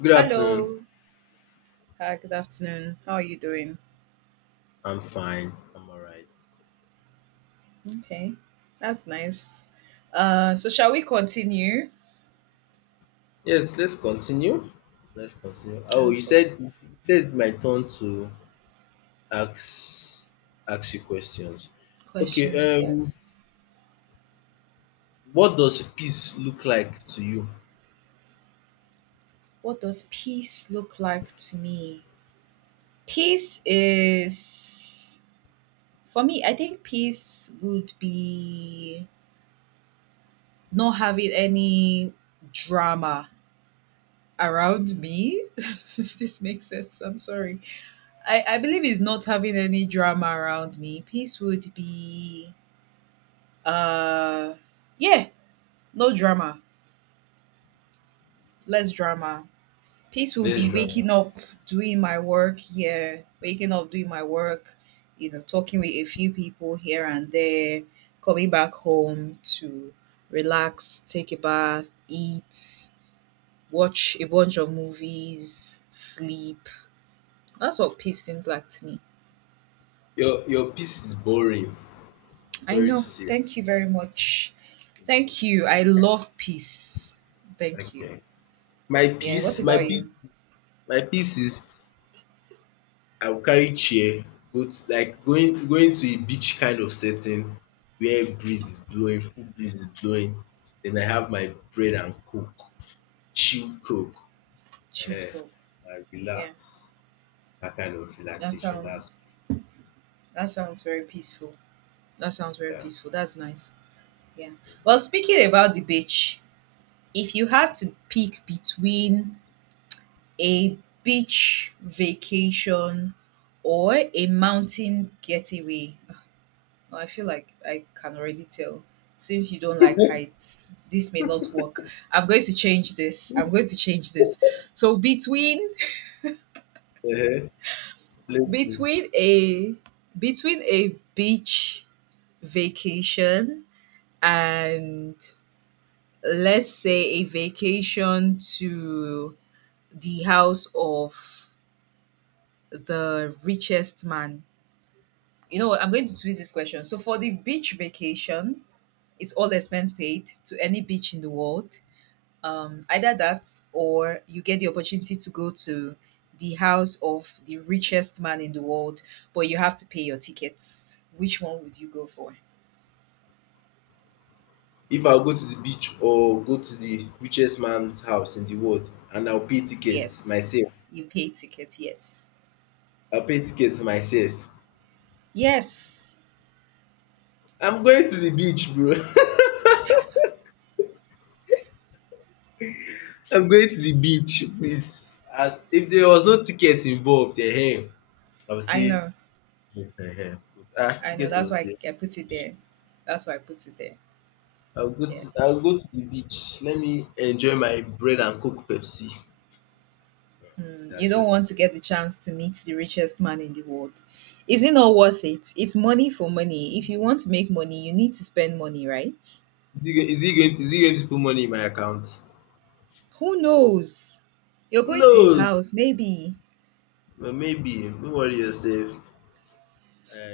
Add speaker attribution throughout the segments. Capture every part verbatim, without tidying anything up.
Speaker 1: Good afternoon.
Speaker 2: Hello. Hi, good afternoon. How are you doing?
Speaker 1: I'm fine. I'm all right.
Speaker 2: Okay. That's nice. Uh so shall we continue?
Speaker 1: Yes, let's continue. Let's continue. Oh, you
Speaker 2: Okay.
Speaker 1: said you said it's my turn to ask ask you questions. Okay.
Speaker 2: Questions,
Speaker 1: Um,
Speaker 2: yes.
Speaker 1: what does peace look like to you?
Speaker 2: What does peace look like to me? Peace is For me, I think peace would be not having any drama around me. If this makes sense, I'm sorry. I, I believe it's not having any drama around me. Peace would be Uh, yeah, no drama, less drama. Peace will
Speaker 1: Let's
Speaker 2: be
Speaker 1: drama.
Speaker 2: waking up, doing my work. Yeah, waking up, doing my work. You know, talking with a few people here and there. Coming back home to relax, take a bath, eat, watch a bunch of movies, sleep. That's what peace seems like to me.
Speaker 1: Your your peace is boring.
Speaker 2: I
Speaker 1: Sorry
Speaker 2: know.
Speaker 1: to say.
Speaker 2: Thank you very much. Thank you. I love peace. Thank you.
Speaker 1: Okay. My
Speaker 2: Yeah. What
Speaker 1: peace, my
Speaker 2: about you?
Speaker 1: peace, my peace is I will carry chair go to like going going to a beach kind of setting where breeze is blowing, full breeze is blowing. Then I have my bread and coke, chilled coke
Speaker 2: Chilled
Speaker 1: um
Speaker 2: call.
Speaker 1: and
Speaker 2: Yeah,
Speaker 1: relax. That kind of
Speaker 2: that
Speaker 1: relaxation. That's
Speaker 2: sounds that sounds very peaceful. That sounds very
Speaker 1: yeah.
Speaker 2: peaceful. That's nice. Yeah. Well, speaking about the beach, if you had to pick between a beach vacation or a mountain getaway, well, I feel like I can already tell since you don't like heights, this may not work. I'm going to change this. I'm going to change this. So between
Speaker 1: um playful.
Speaker 2: between a between a beach vacation and let's say a vacation to the house of the richest man. You know what? I'm going to twist this question. So for the beach vacation, it's all expense paid to any beach in the world. Um, either that or you get the opportunity to go to the house of the richest man in the world, but you have to pay your tickets. Which one would you go for?
Speaker 1: If I go to the beach or go to the richest man's house in the world and I will pay tickets
Speaker 2: Yes.
Speaker 1: myself,
Speaker 2: You pay ticket, yes.
Speaker 1: I will pay tickets myself.
Speaker 2: Yes.
Speaker 1: I'm going to the beach, bro. I'm going to the beach, please. As if there was no ticket involved, ehen, I would
Speaker 2: I
Speaker 1: say
Speaker 2: know.
Speaker 1: no, but ah,
Speaker 2: I know
Speaker 1: ticket
Speaker 2: that's
Speaker 1: was
Speaker 2: why
Speaker 1: there.
Speaker 2: I put it there. That's why I put it there.
Speaker 1: I will go
Speaker 2: Yeah.
Speaker 1: to I will go to the beach, let me enjoy my bread and coke Pepsi.
Speaker 2: Mm, you
Speaker 1: That's
Speaker 2: don't
Speaker 1: just
Speaker 2: want to get the chance to meet the richest man in the world. Is it not worth it? It's money for money. If you want to make money, you need to spend money, right?
Speaker 1: is he go- is he going to is he going to put money in my account?
Speaker 2: Who knows? You're going to his
Speaker 1: No,
Speaker 2: house, maybe.
Speaker 1: but maybe, don't worry yourself. I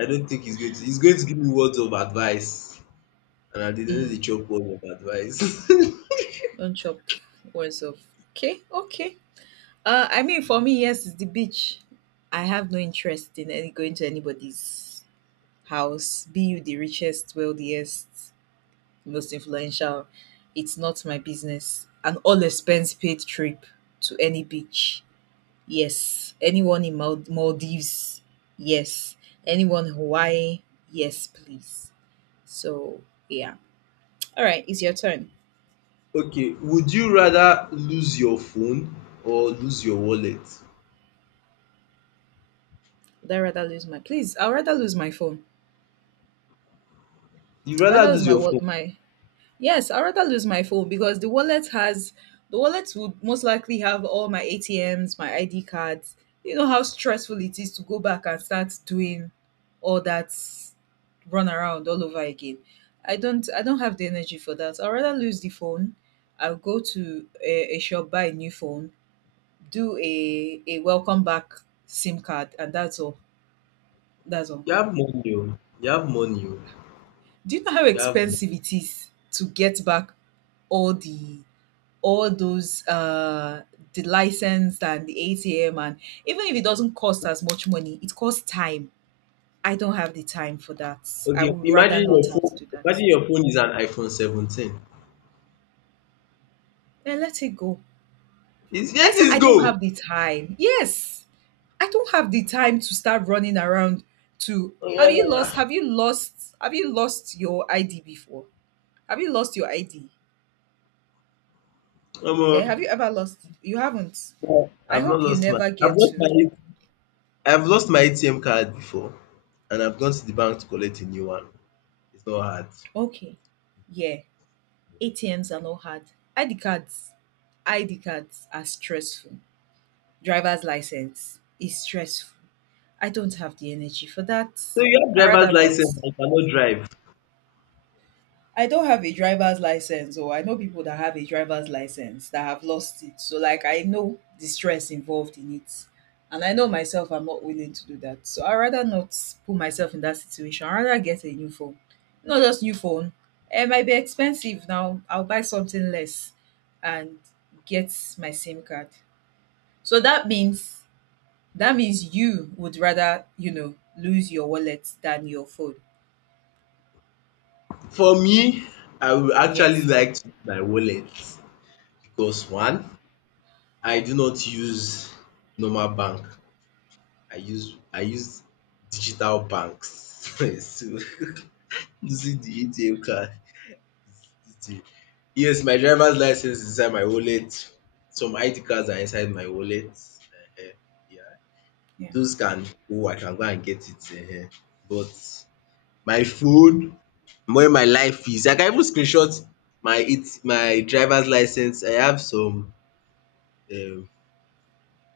Speaker 1: I don't think he's going to he's going to give me words of advice and I dey know the
Speaker 2: Mm,
Speaker 1: chop words of advice.
Speaker 2: don't chop words off. Okay, okay. Uh, I mean, for me, yes, it's the beach. I have no interest in any going to anybody's house, be you the richest, wealthiest, most influential. It's not my business. An all expense paid trip to any beach. Yes. Anyone in Mal- Maldives. Yes. Anyone in Hawaii. Yes, please. So, yeah. All right, it's your turn.
Speaker 1: Okay, would you rather lose your phone or lose your wallet?
Speaker 2: Would I rather lose my, please? I'd rather lose my phone.
Speaker 1: You
Speaker 2: I'd
Speaker 1: rather
Speaker 2: rather lose
Speaker 1: lose
Speaker 2: my
Speaker 1: your
Speaker 2: wall
Speaker 1: phone.
Speaker 2: my Yes, I'd rather lose my phone because the wallet has the wallet would most likely have all my A T Ms, my I D cards. You know how stressful it is to go back and start doing all that run around all over again. I don't I don't have the energy for that. I'd rather lose the phone. I'll go to a, a shop, buy a new phone, do a, a welcome back SIM card, and that's all. That's all.
Speaker 1: You have money o. You have money o.
Speaker 2: Do you know how
Speaker 1: You have money.
Speaker 2: expensive it is to get back all the all those uh the license and the A T M, and even if it doesn't cost as much money, it costs time. I don't have the time for that. I
Speaker 1: Okay,
Speaker 2: would rather
Speaker 1: imagine
Speaker 2: not
Speaker 1: your
Speaker 2: have to
Speaker 1: phone
Speaker 2: do that.
Speaker 1: imagine your phone is an iPhone seventeen.
Speaker 2: Then let it go.
Speaker 1: It's
Speaker 2: I
Speaker 1: yet.
Speaker 2: said
Speaker 1: Is let
Speaker 2: I
Speaker 1: it
Speaker 2: don't
Speaker 1: go.
Speaker 2: have the time. Yes. I don't have the time to start running around to have you lost have you lost have you lost your I D before? Have you lost your I D?
Speaker 1: Omo,
Speaker 2: Eh, have you ever lost? You haven't. I
Speaker 1: I've not
Speaker 2: hope you
Speaker 1: lost my
Speaker 2: never
Speaker 1: I've
Speaker 2: get
Speaker 1: lost my
Speaker 2: to.
Speaker 1: I I've lost my A T M card before and I've gone to the bank to collect a new one. It's not hard. So
Speaker 2: Okay. Yeah. A T Ms are not hard. I D cards, I D cards are stressful. Driver's license is stressful. I don't have the energy for that.
Speaker 1: you have
Speaker 2: I rather
Speaker 1: driver's
Speaker 2: not.
Speaker 1: license and you cannot drive.
Speaker 2: I don't have a driver's license, or I know people that have a driver's license that have lost it. So like I know the stress involved in it. And I know myself, I'm not willing to do that. So I'd rather not put myself in that situation. I'd rather get a new phone. Not just new phone. It might be expensive now. I'll buy something less and get my SIM card. So that means that means you would rather, you know, lose your wallet than your phone.
Speaker 1: For me, I would actually
Speaker 2: Yes.
Speaker 1: like to use my wallet. Because one, I do not use normal bank. I use I use digital banks. So using the A T M card is the yes, my driver's license is inside my wallet. Some I D cards are inside my wallet. Yeah,
Speaker 2: Yeah.
Speaker 1: those can. Oh, I can go and get it. um But my phone, where my life is, I can even screenshot my it my driver's license. I have some um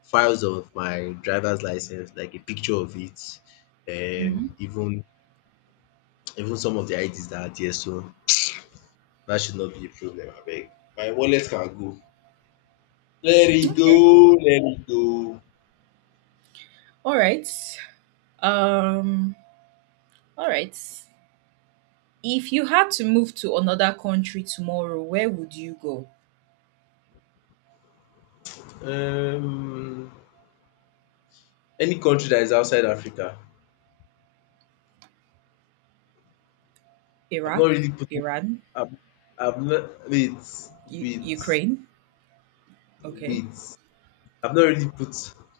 Speaker 1: files of my driver's license, like a picture of it, and
Speaker 2: Mm-hmm.
Speaker 1: even even some of the I Ds that are there. So that should not be a problem. Abeg, my wallet can go. Let it go,
Speaker 2: Okay.
Speaker 1: let it go.
Speaker 2: All right. Um, all right. If you had to move to another country tomorrow, where would you go?
Speaker 1: Um, any country that is outside Africa, I've not
Speaker 2: Iraq,
Speaker 1: really put.
Speaker 2: Iran,
Speaker 1: I've, I've not wait,
Speaker 2: U-
Speaker 1: wait,
Speaker 2: Ukraine. Okay.
Speaker 1: wait. I've not really put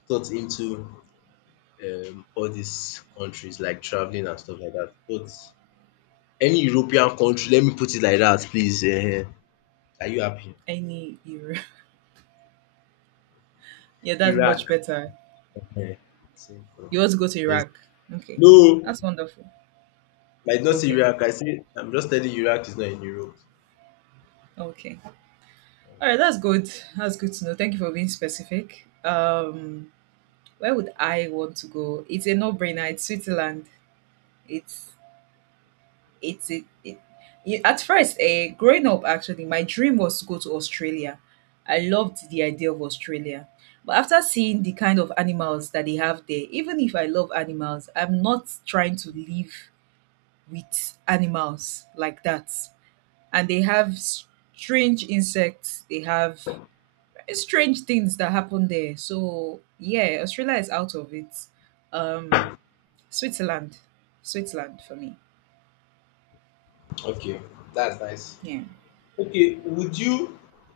Speaker 1: thought into um all these countries like traveling and stuff like that, but any European country, let me put it like that, please. Ehen. Are you happy?
Speaker 2: Any Europe. Yeah, that's
Speaker 1: Iraq.
Speaker 2: much better.
Speaker 1: Ehen. Simple.
Speaker 2: You want to go to
Speaker 1: There's
Speaker 2: Iraq? Okay.
Speaker 1: no,
Speaker 2: That's wonderful.
Speaker 1: I did not say
Speaker 2: Okay.
Speaker 1: Iraq. I say I'm just telling you Iraq is not in Europe.
Speaker 2: Okay. All right, that's good. That's good to know. Thank you for being specific. Um, where would I want to go? It's a no-brainer. It's Switzerland. It's it's it, it you, At first, eh, growing up actually my dream was to go to Australia. I loved the idea of Australia, but after seeing the kind of animals that they have there, even if I love animals, I'm not trying to live with animals like that. And they have strange insects, they have strange things that happen there. So yeah, Australia is out of it. um switzerland Switzerland for me.
Speaker 1: Okay, that's nice.
Speaker 2: Yeah.
Speaker 1: Okay, would you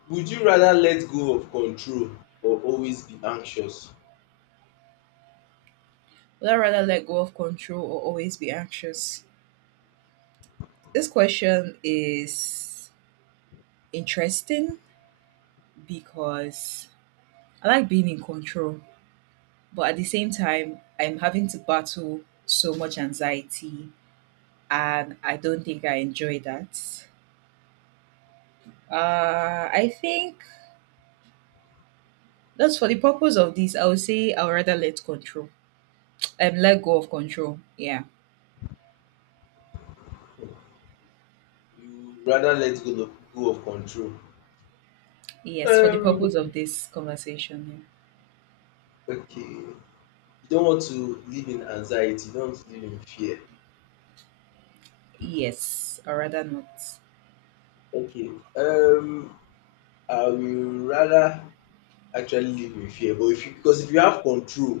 Speaker 1: would you rather let go of control or always be anxious?
Speaker 2: Would I rather let go of control or always be anxious? This question is interesting because I like being in control, but at the same time, I'm having to battle so much anxiety, and I don't think I enjoy that. Uh, I think that's for the purpose of this. I would say I would rather let control, um, let go of control. Yeah,
Speaker 1: You rather let go of go of control.
Speaker 2: yes, for the
Speaker 1: Um,
Speaker 2: purpose of this conversation.
Speaker 1: okay. You don't want to live in anxiety, you don't want to live in fear.
Speaker 2: Yeah. Yes, I'd rather not
Speaker 1: Okay. Um I will rather actually live in fear, but if you because if you have control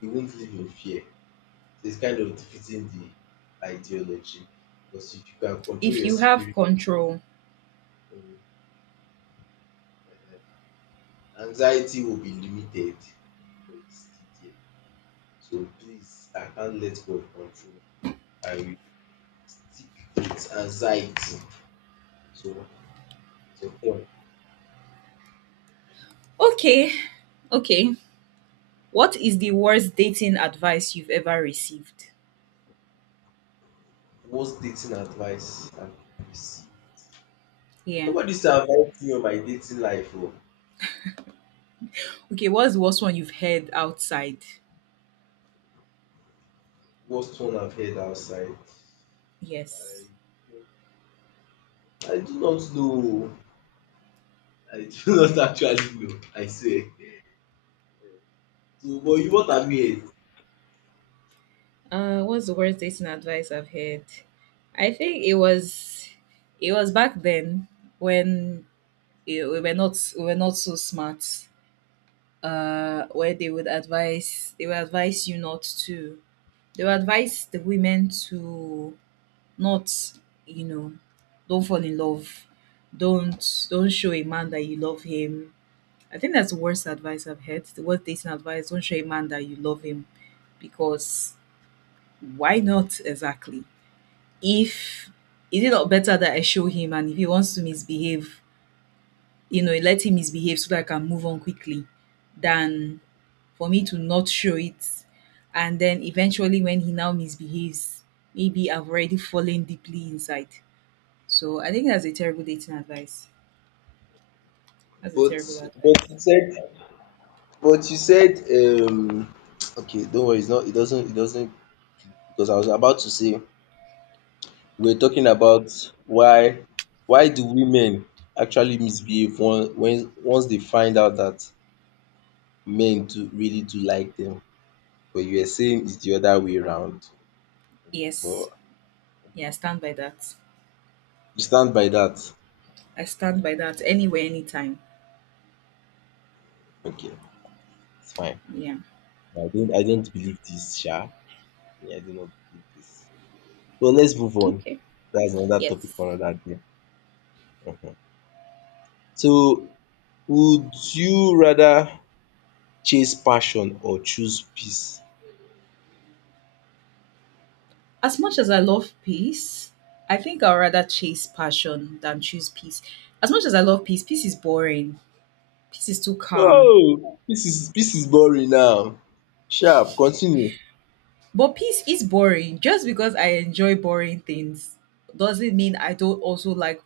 Speaker 1: you won't live in fear. So it's kind of defeating the ideology, because if you can control
Speaker 2: if
Speaker 1: your
Speaker 2: you have
Speaker 1: security
Speaker 2: control.
Speaker 1: um, anxiety will be limited but it's still there. So please I can't let God control. I will stick with anxiety. So it's your turn.
Speaker 2: Okay. Okay. What is the worst dating advice you've ever received?
Speaker 1: Worst dating advice I've received.
Speaker 2: Yeah.
Speaker 1: Nobody say me on my dating life oh.
Speaker 2: Okay, what's the worst one you've heard outside?
Speaker 1: Worst one I've heard outside.
Speaker 2: Yes.
Speaker 1: I do not know. I do not actually know, I say. So but you what have you.
Speaker 2: Uh what's the worst dating advice I've heard? I think it was it was back then when eh, we were not we were not so smart. Uh where they would advise they would advise you not to, they would advise the women to not, you know, don't fall in love. Don't don't show a man that you love him. I think that's the worst advice I've heard. The worst dating advice, don't show a man that you love him because why not exactly? If is it not better that I show him, and if he wants to misbehave, you know, let him misbehave so that I can move on quickly than for me to not show it, and then eventually when he now misbehaves, maybe I've already fallen deeply inside. So I think that's a terrible dating advice. That's a
Speaker 1: But
Speaker 2: terrible
Speaker 1: but
Speaker 2: advice.
Speaker 1: you said but you said um okay don't worry it's not it doesn't it doesn't because I was about to say we were talking about why why do women actually misbehave once when once they find out that men do really do like them, but you were saying it's the other way round,
Speaker 2: Yes.
Speaker 1: but
Speaker 2: Yeah, I stand by that.
Speaker 1: you stand by that?
Speaker 2: I stand by that anywhere, anytime.
Speaker 1: Okay, it's fine.
Speaker 2: Yeah.
Speaker 1: I don't I don't believe this sha. Me, I do not believe this. But let's move on.
Speaker 2: Okay.
Speaker 1: That's another topic
Speaker 2: Yes.
Speaker 1: for another day. Mhm. So would you rather chase passion or choose peace?
Speaker 2: As much as I love peace, I think I'd rather chase passion than choose peace. As much as I love peace, peace is boring. Peace is too calm.
Speaker 1: Oh, this is this is boring now. Sharp, continue.
Speaker 2: But peace is boring. Just because I enjoy boring things doesn't mean I don't also like,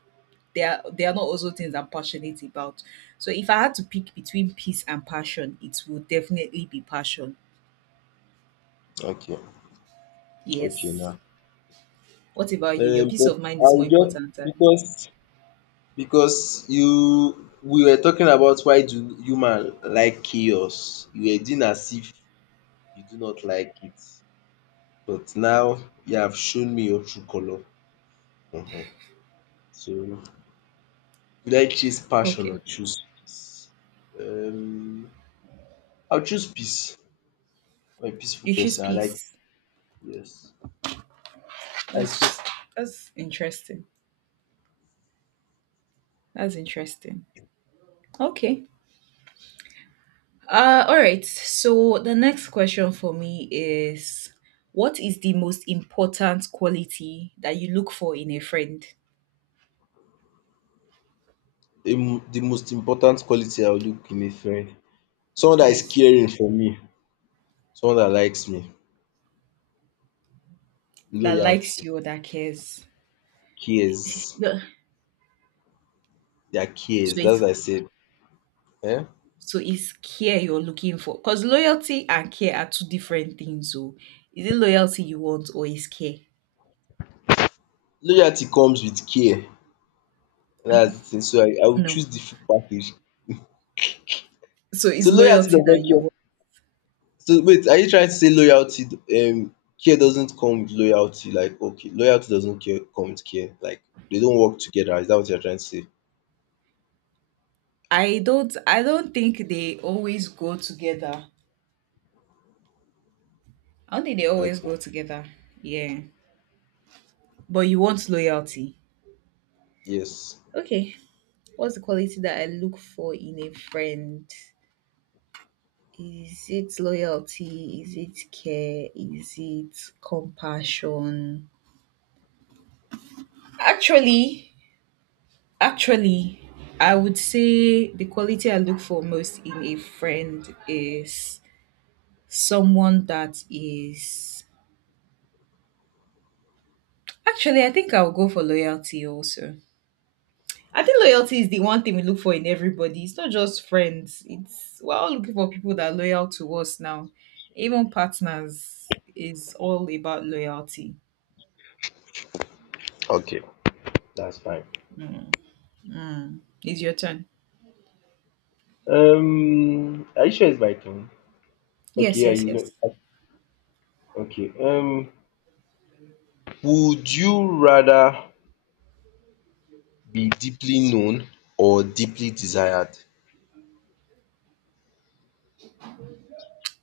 Speaker 2: they are they are not also things I'm passionate about. So if I had to pick between peace and passion, it would definitely be passion.
Speaker 1: Okay, okay
Speaker 2: Yes.
Speaker 1: now.
Speaker 2: What about you? Your
Speaker 1: Um,
Speaker 2: peace
Speaker 1: but
Speaker 2: of mind
Speaker 1: I
Speaker 2: is more
Speaker 1: will just
Speaker 2: important than
Speaker 1: because because you we were talking about why do human like chaos. You were doing as if you do not like it. But now you have shown me your true color. Mhm. So would I chase passion
Speaker 2: okay.
Speaker 1: or choose peace? Um, I'll choose peace. I'm a peaceful
Speaker 2: You choose
Speaker 1: person. I like
Speaker 2: peace.
Speaker 1: yes. I choose
Speaker 2: That's that's interesting. That's interesting. Okay. Uh all right. So the next question for me is, what is the most important quality that you look for in a friend?
Speaker 1: the the most important quality I will look in a friend. Someone that is
Speaker 2: Yes.
Speaker 1: caring for me. Someone that likes me.
Speaker 2: That likes
Speaker 1: Loyalty.
Speaker 2: you or that cares.
Speaker 1: Cares.
Speaker 2: Yeah.
Speaker 1: Their
Speaker 2: So
Speaker 1: cares. That's
Speaker 2: it's
Speaker 1: what I said. Eh?
Speaker 2: So it's care you're looking for. Because loyalty and care are two different things. So is it loyalty you want or is care?
Speaker 1: Loyalty comes with care. That's the thing. So I, I will
Speaker 2: No.
Speaker 1: choose the full package.
Speaker 2: So it's
Speaker 1: So loyalty
Speaker 2: loyalty
Speaker 1: does
Speaker 2: that
Speaker 1: not
Speaker 2: you
Speaker 1: care.
Speaker 2: want.
Speaker 1: So wait, are you trying to say loyalty um care doesn't come with loyalty? Like okay, loyalty doesn't care come with care. Like they don't work together. Is that what you're trying to say?
Speaker 2: I don't I don't think they always go together. I don't think they always
Speaker 1: Okay.
Speaker 2: go together. Yeah. But you want loyalty.
Speaker 1: Yes.
Speaker 2: Okay. What's the quality that I look for in a friend? Is it loyalty? Is it care? Is it compassion? Actually, Actually, I would say the quality I look for most in a friend is someone that is. Actually, I think I'll go for loyalty also. I think loyalty is the one thing we look for in everybody. It's not just friends. It's we're all looking for people that are loyal to us now. Even partners is all about loyalty.
Speaker 1: Okay. That's fine.
Speaker 2: Mm. It's your turn.
Speaker 1: Um are you sure it's my turn? Okay,
Speaker 2: Yes,
Speaker 1: yeah, you
Speaker 2: yes, yes.
Speaker 1: know- okay. Um would you rather be deeply known or deeply desired?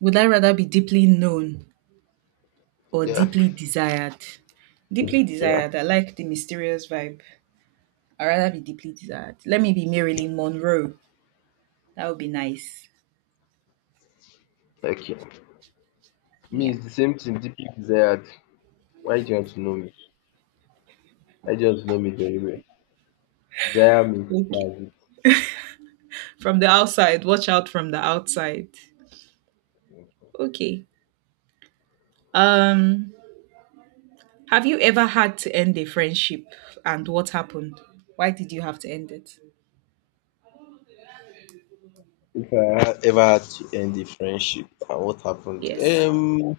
Speaker 2: Would I rather be deeply known or
Speaker 1: Yeah,
Speaker 2: deeply desired? Deeply
Speaker 1: yeah.
Speaker 2: desired. I like the mysterious vibe. I'd rather be deeply desired. Let me be Marilyn Monroe. That would be nice.
Speaker 1: Okay. Me
Speaker 2: Yeah.
Speaker 1: it's the same thing, deeply desired. Why do you want to know me? I just know me very well. Desire me
Speaker 2: Okay.
Speaker 1: that
Speaker 2: From the outside, watch out from the outside. Okay. Um, have you ever had to end a friendship and what happened? Why did you have to end it?
Speaker 1: if I had ever had to end a friendship and what happened.
Speaker 2: Yes.
Speaker 1: Um,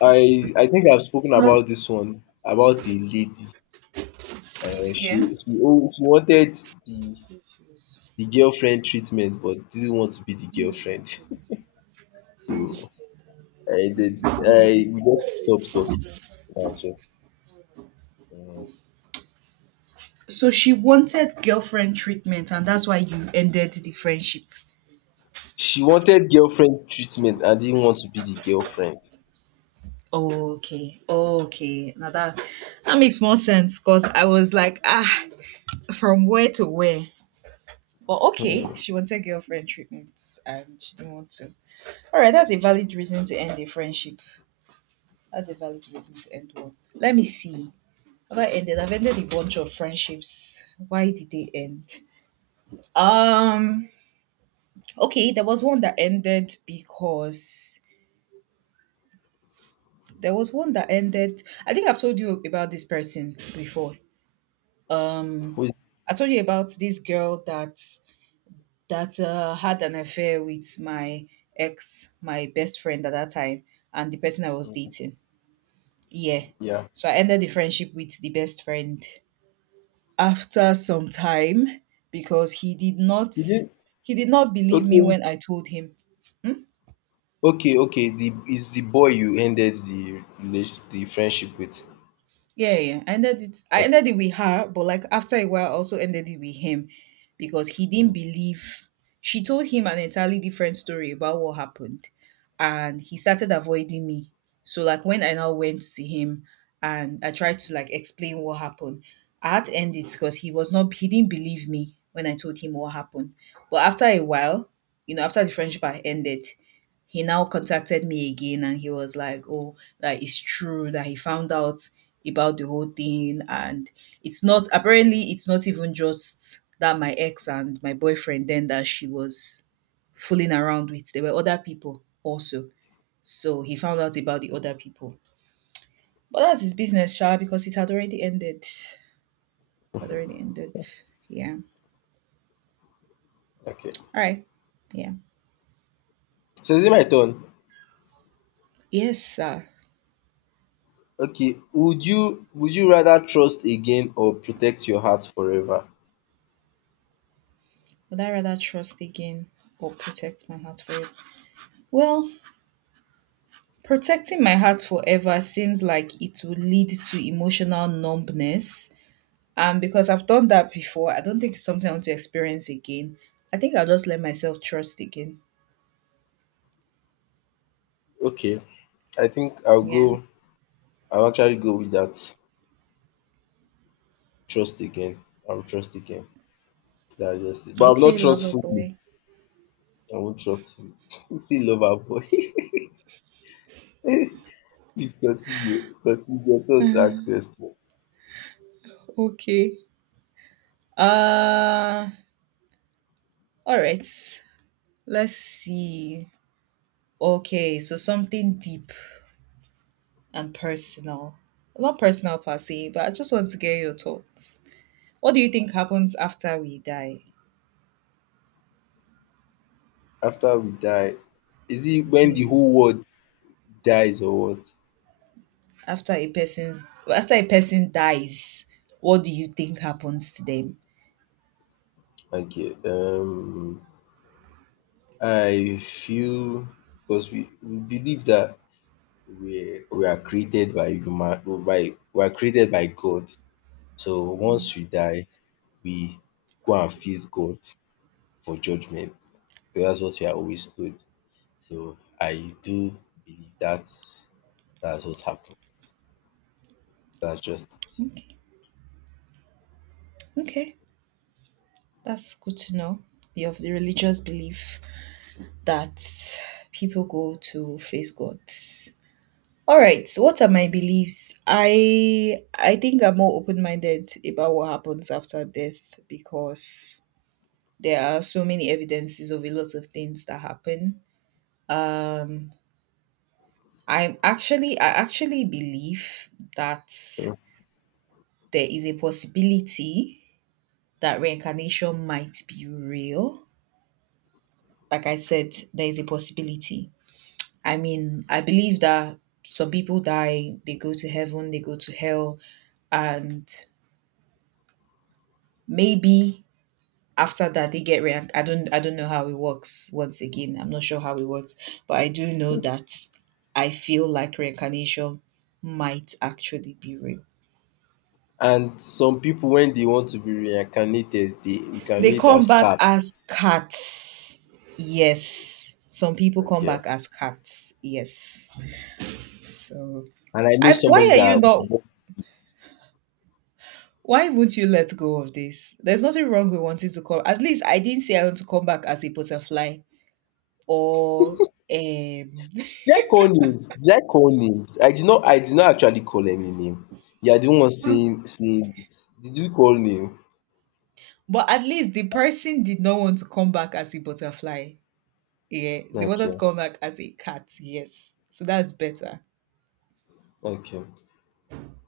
Speaker 1: I I think I've spoken about this one about the lady. Uh,
Speaker 2: Yeah.
Speaker 1: she she oh, she wanted the the girlfriend treatment but didn't want to be the girlfriend. So I did. I we just stopped talking. And I was just, uh,
Speaker 2: So she wanted girlfriend treatment and that's why you ended the friendship.
Speaker 1: she wanted girlfriend treatment and didn't want to be the girlfriend.
Speaker 2: Okay, okay. Now that that makes more sense because I was like, ah, from where to where? But okay,
Speaker 1: Hmm.
Speaker 2: she wanted girlfriend treatments and she didn't want to. All right, that's a valid reason to end a friendship. That's a valid reason to end one. Let me see. Have I ended? I've ended a bunch of friendships. Why did they end? Um. Okay, there was one that ended because there was one that ended. I think I've told you about this person before. um
Speaker 1: Who is-
Speaker 2: I told you about this girl that that uh, had an affair with my ex my best friend at that time and the person I was dating. Yeah,
Speaker 1: Yeah.
Speaker 2: so I ended the friendship with the best friend after some time because he did not
Speaker 1: You did.
Speaker 2: he did not believe me
Speaker 1: Okay,
Speaker 2: when I told him.
Speaker 1: okay, okay. The is the boy you ended the relation the friendship with.
Speaker 2: Yeah, yeah. I ended it. I ended it with her, but like after a while, I also ended it with him because he didn't
Speaker 1: Mm,
Speaker 2: believe. She told him an entirely different story about what happened, and he started avoiding me. So like when I now went to him and I tried to like explain what happened, I had to end it because he was not. He didn't believe me when I told him what happened. But after a while, you know, after the friendship I ended, he now contacted me again and he was like, oh, that it's true, that he found out about the whole thing. And it's not, apparently, it's not even just that my ex and my boyfriend then that she was fooling around with. There were other people also. So he found out about the other people. But that's his business, Sha, because it had already ended. It had already ended. Yeah.
Speaker 1: okay
Speaker 2: All right. Yeah.
Speaker 1: so is it my turn
Speaker 2: Yes, sir.
Speaker 1: okay would you would you rather trust again or protect your heart forever
Speaker 2: Would I rather trust again or protect my heart forever? Well, protecting my heart forever seems like it will lead to emotional numbness. And because I've done that before, I don't think it's something I want to experience again. I think I'll just let myself trust again.
Speaker 1: okay I think I'll
Speaker 2: Yeah.
Speaker 1: go I'll actually go with that trust again I'll trust again yeah yes but I am not
Speaker 2: Okay, lover
Speaker 1: trustful.
Speaker 2: boy.
Speaker 1: I won't trust fully see loverboy please continue continue your turn to ask question
Speaker 2: Okay. Uh all right. Let's see. Okay, so something deep and personal. Not personal per se, but I just want to get your thoughts. What do you think happens after we die?
Speaker 1: after we die is it when the
Speaker 2: Yeah.
Speaker 1: whole world dies or what?
Speaker 2: After a person's after a person dies, what do you think happens to them?
Speaker 1: Okay, um, I feel because we, we believe that we we are created by human by we are created by God. So once we die, we go and face God for judgment. So that's what we are always told. So I do believe that that's what happens. That's just it.
Speaker 2: Okay, that's good to know. You have the religious belief that people go to face God. All right, so what are my beliefs? I i think I'm more open-minded about what happens after death, because there are so many evidences of a lot of things that happen. i'm actually I actually believe that
Speaker 1: Mm.
Speaker 2: there is a possibility that reincarnation might be real. Like I said, there is a possibility. I mean, I believe that some people die, they go to heaven, they go to hell, and maybe after that they get re- I don't I don't know how it works. Once again, I'm not sure how it works, but I do know that I feel like reincarnation might actually be real.
Speaker 1: And some people when they want to be reincarnated, they
Speaker 2: They
Speaker 1: reincarnate
Speaker 2: come
Speaker 1: as
Speaker 2: back
Speaker 1: cats.
Speaker 2: as cats. Yes. Some people come
Speaker 1: Okay.
Speaker 2: back as cats. Yes. So,
Speaker 1: and I know
Speaker 2: and
Speaker 1: somebody
Speaker 2: why are you
Speaker 1: that.
Speaker 2: not? Why would you let go of this? There's nothing wrong with wanting to come. At least I didn't say I want to come back as a butterfly or um.
Speaker 1: Did I call names? Did I call names? I did not. I did not actually call any name. You are the one saying saying it. Did you call name?
Speaker 2: But at least the person did not want to come back as a butterfly. Yeah, they wanted to
Speaker 1: Okay,
Speaker 2: come back as a cat. Yes, so that's better.
Speaker 1: okay,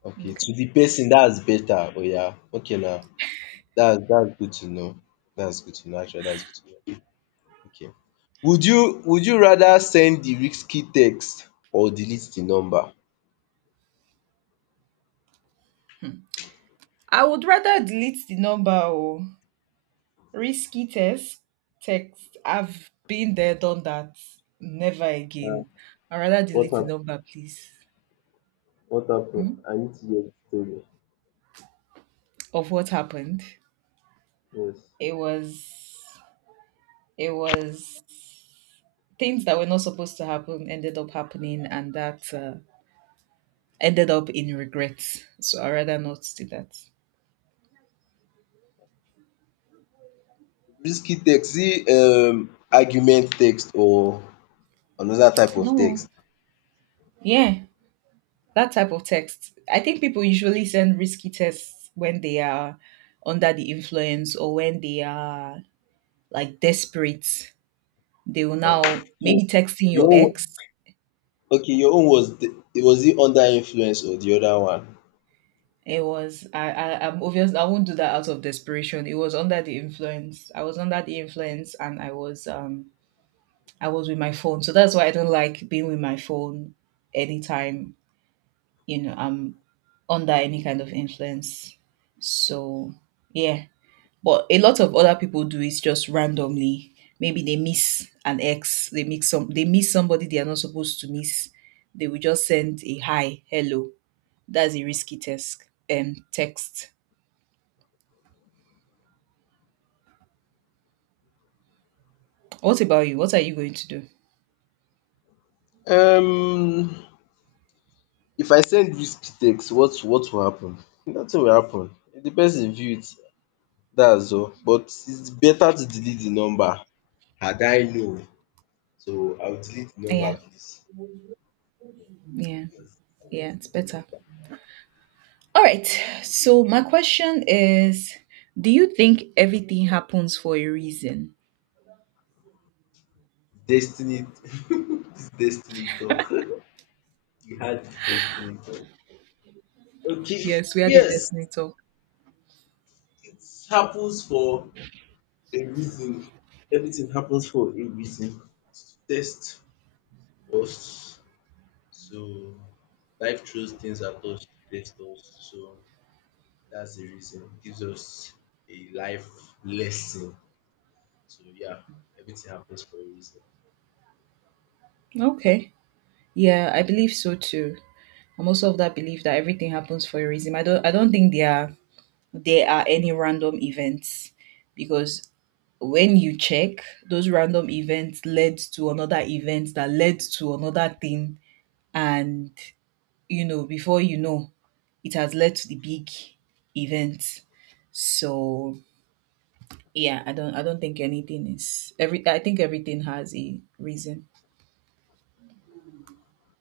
Speaker 1: okay.
Speaker 2: Okay,
Speaker 1: To the person that's better. Oya. Okay na. That's that's good to know. That's good to know, actually. That's good to know. Okay. Would you would you rather send the risky text or delete the number?
Speaker 2: I would rather delete the number or risky test text. I've been there, done that. Never
Speaker 1: Ah,
Speaker 2: again. I'd rather
Speaker 1: what
Speaker 2: delete the
Speaker 1: hap
Speaker 2: number, please.
Speaker 1: what happen?
Speaker 2: Hmm?
Speaker 1: I need to hear the story.
Speaker 2: Of what happened.
Speaker 1: Yes.
Speaker 2: It was it was things that were not supposed to happen ended up happening, and that uh, ended up in regrets. So I rather not do that.
Speaker 1: Risky text see um argument text or another type of
Speaker 2: No,
Speaker 1: text.
Speaker 2: yeah, that type of text. I think people usually send risky texts when they are under the influence or when they are like desperate. They will
Speaker 1: Okay.
Speaker 2: now
Speaker 1: So
Speaker 2: maybe texting your
Speaker 1: your own
Speaker 2: ex.
Speaker 1: okay your own was the was it under influence or the other one?
Speaker 2: It was I, I I'm obvious I won't do that out of desperation. It was under the influence. I was under the influence and I was um I was with my phone. So that's why I don't like being with my phone anytime, you know, I'm under any kind of influence. So yeah. But a lot of other people do it just randomly. Maybe they miss an ex, they mix some they miss somebody they are not supposed to miss. They will just send a hi, hello. That's a risky task um text. What about you? What are you going to do?
Speaker 1: Um if I send risky text what what will happen? Nothing will happen. If the person view it dats all but it's better to delete the number. Had I known, so I will delete the number
Speaker 2: Yeah.
Speaker 1: please.
Speaker 2: Yeah.
Speaker 1: Yes.
Speaker 2: Yeah, it's better. All right. So my question is, do you think everything happens for a reason?
Speaker 1: Destiny. This destiny talk. You had destiny, but okay,
Speaker 2: Yes, we are the
Speaker 1: yes,
Speaker 2: destiny talk.
Speaker 1: it happens for a reason. Everything happens for a reason. It's to test us. So life throws things at us to test us. So that's the reason. It gives us a life lesson. So yeah, everything happens for a reason.
Speaker 2: Okay. Yeah, I believe so too. I'm also of that belief that everything happens for a reason. I don't I don't think there are there are any random events, because when you check, those random events led to another event that led to another thing, and you know, before you know, it has led to the big event. So yeah, I don't I don't think anything is every I think everything has a reason.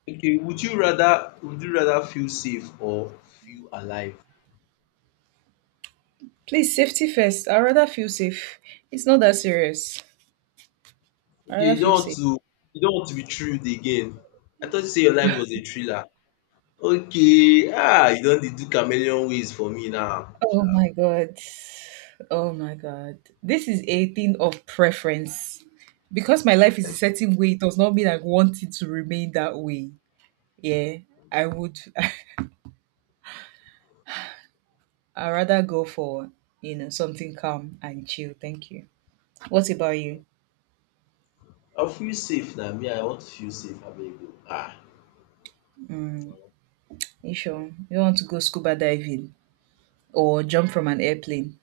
Speaker 1: Okay, would you rather would you rather feel safe or feel alive?
Speaker 2: Please, safety first. I rather feel safe. It's not that serious. I
Speaker 1: Okay,
Speaker 2: rather
Speaker 1: you
Speaker 2: feel
Speaker 1: don't want
Speaker 2: safe.
Speaker 1: to you don't want to be thrilled again. I thought you say your life was a thriller. Okay, ah, you don dey do chameleon ways for me now. Sha.
Speaker 2: Oh my god. Oh my god. This is a thing of preference. Because my life is a certain way, it does not mean I want it to remain that way. Yeah. I would I'd rather go for you know something calm and chill. Thank you. What about you?
Speaker 1: I feel safe na, me I want to feel safe abeg o. Ah,
Speaker 2: Mm, you sure you don't want to go scuba diving or jump from an airplane?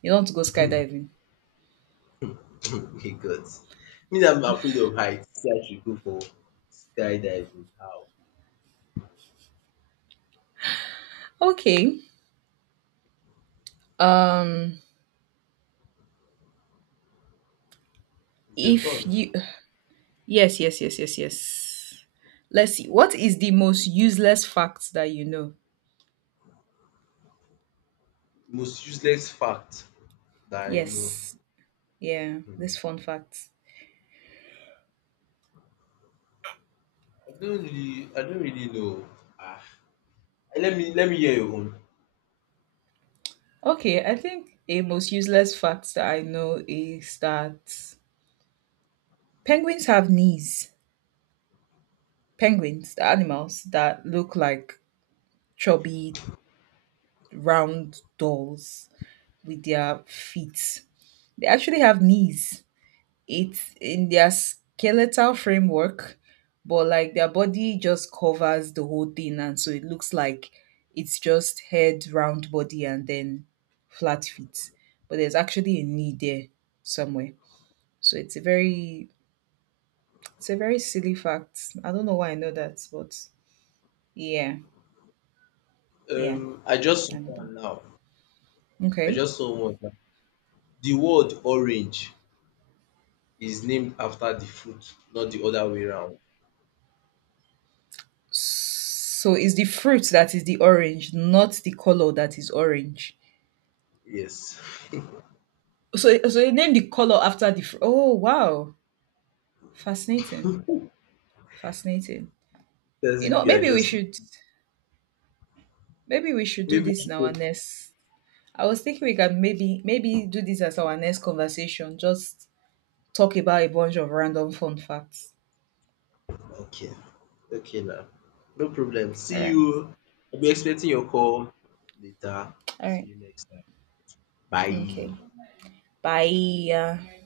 Speaker 2: You don't want to go skydiving?
Speaker 1: my God. Me na I'm afraid of height. Say I should go for skydiving. How?
Speaker 2: Okay. Um,
Speaker 1: It's your
Speaker 2: if
Speaker 1: turn.
Speaker 2: you Yes yes yes yes yes. Let's see. What is the most useless fact that you know?
Speaker 1: Most useless fact that I know.
Speaker 2: Yes. Yeah.
Speaker 1: Hmm.
Speaker 2: This fun fact.
Speaker 1: I don't really I don't really know. Ah, let me let me hear your own.
Speaker 2: Okay, I think a most useless fact that I know is that penguins have knees. Penguins, the animals that look like chubby, round dolls with their feet. They actually have knees. It's in their skeletal framework, but like their body just covers the whole thing. And so it looks like it's just head, round body, and then flat feet. But there's actually a knee there somewhere. So it's a very it's a very silly fact. I don't know why I know that, but yeah, yeah,
Speaker 1: Um, I just saw
Speaker 2: I know that.
Speaker 1: one now. I
Speaker 2: Okay.
Speaker 1: just saw one. The word orange is named after the fruit, not the other way round.
Speaker 2: So it's the fruit that is the orange, not the color that is orange.
Speaker 1: Yes.
Speaker 2: So so they name the color after the fruit. Oh wow. Fascinating. Fascinating.
Speaker 1: As
Speaker 2: You
Speaker 1: if
Speaker 2: know,
Speaker 1: you are
Speaker 2: maybe we
Speaker 1: just
Speaker 2: should maybe we should do
Speaker 1: maybe
Speaker 2: this in our
Speaker 1: people.
Speaker 2: next I was thinking we can maybe maybe do this as our next conversation. Just talk about a bunch of random fun facts.
Speaker 1: Okay. Okay now. No problem.
Speaker 2: All
Speaker 1: See
Speaker 2: right.
Speaker 1: you. I'll be expecting your call later.
Speaker 2: All
Speaker 1: See
Speaker 2: right.
Speaker 1: you next time.
Speaker 2: Okay.
Speaker 1: Bye.
Speaker 2: Bye.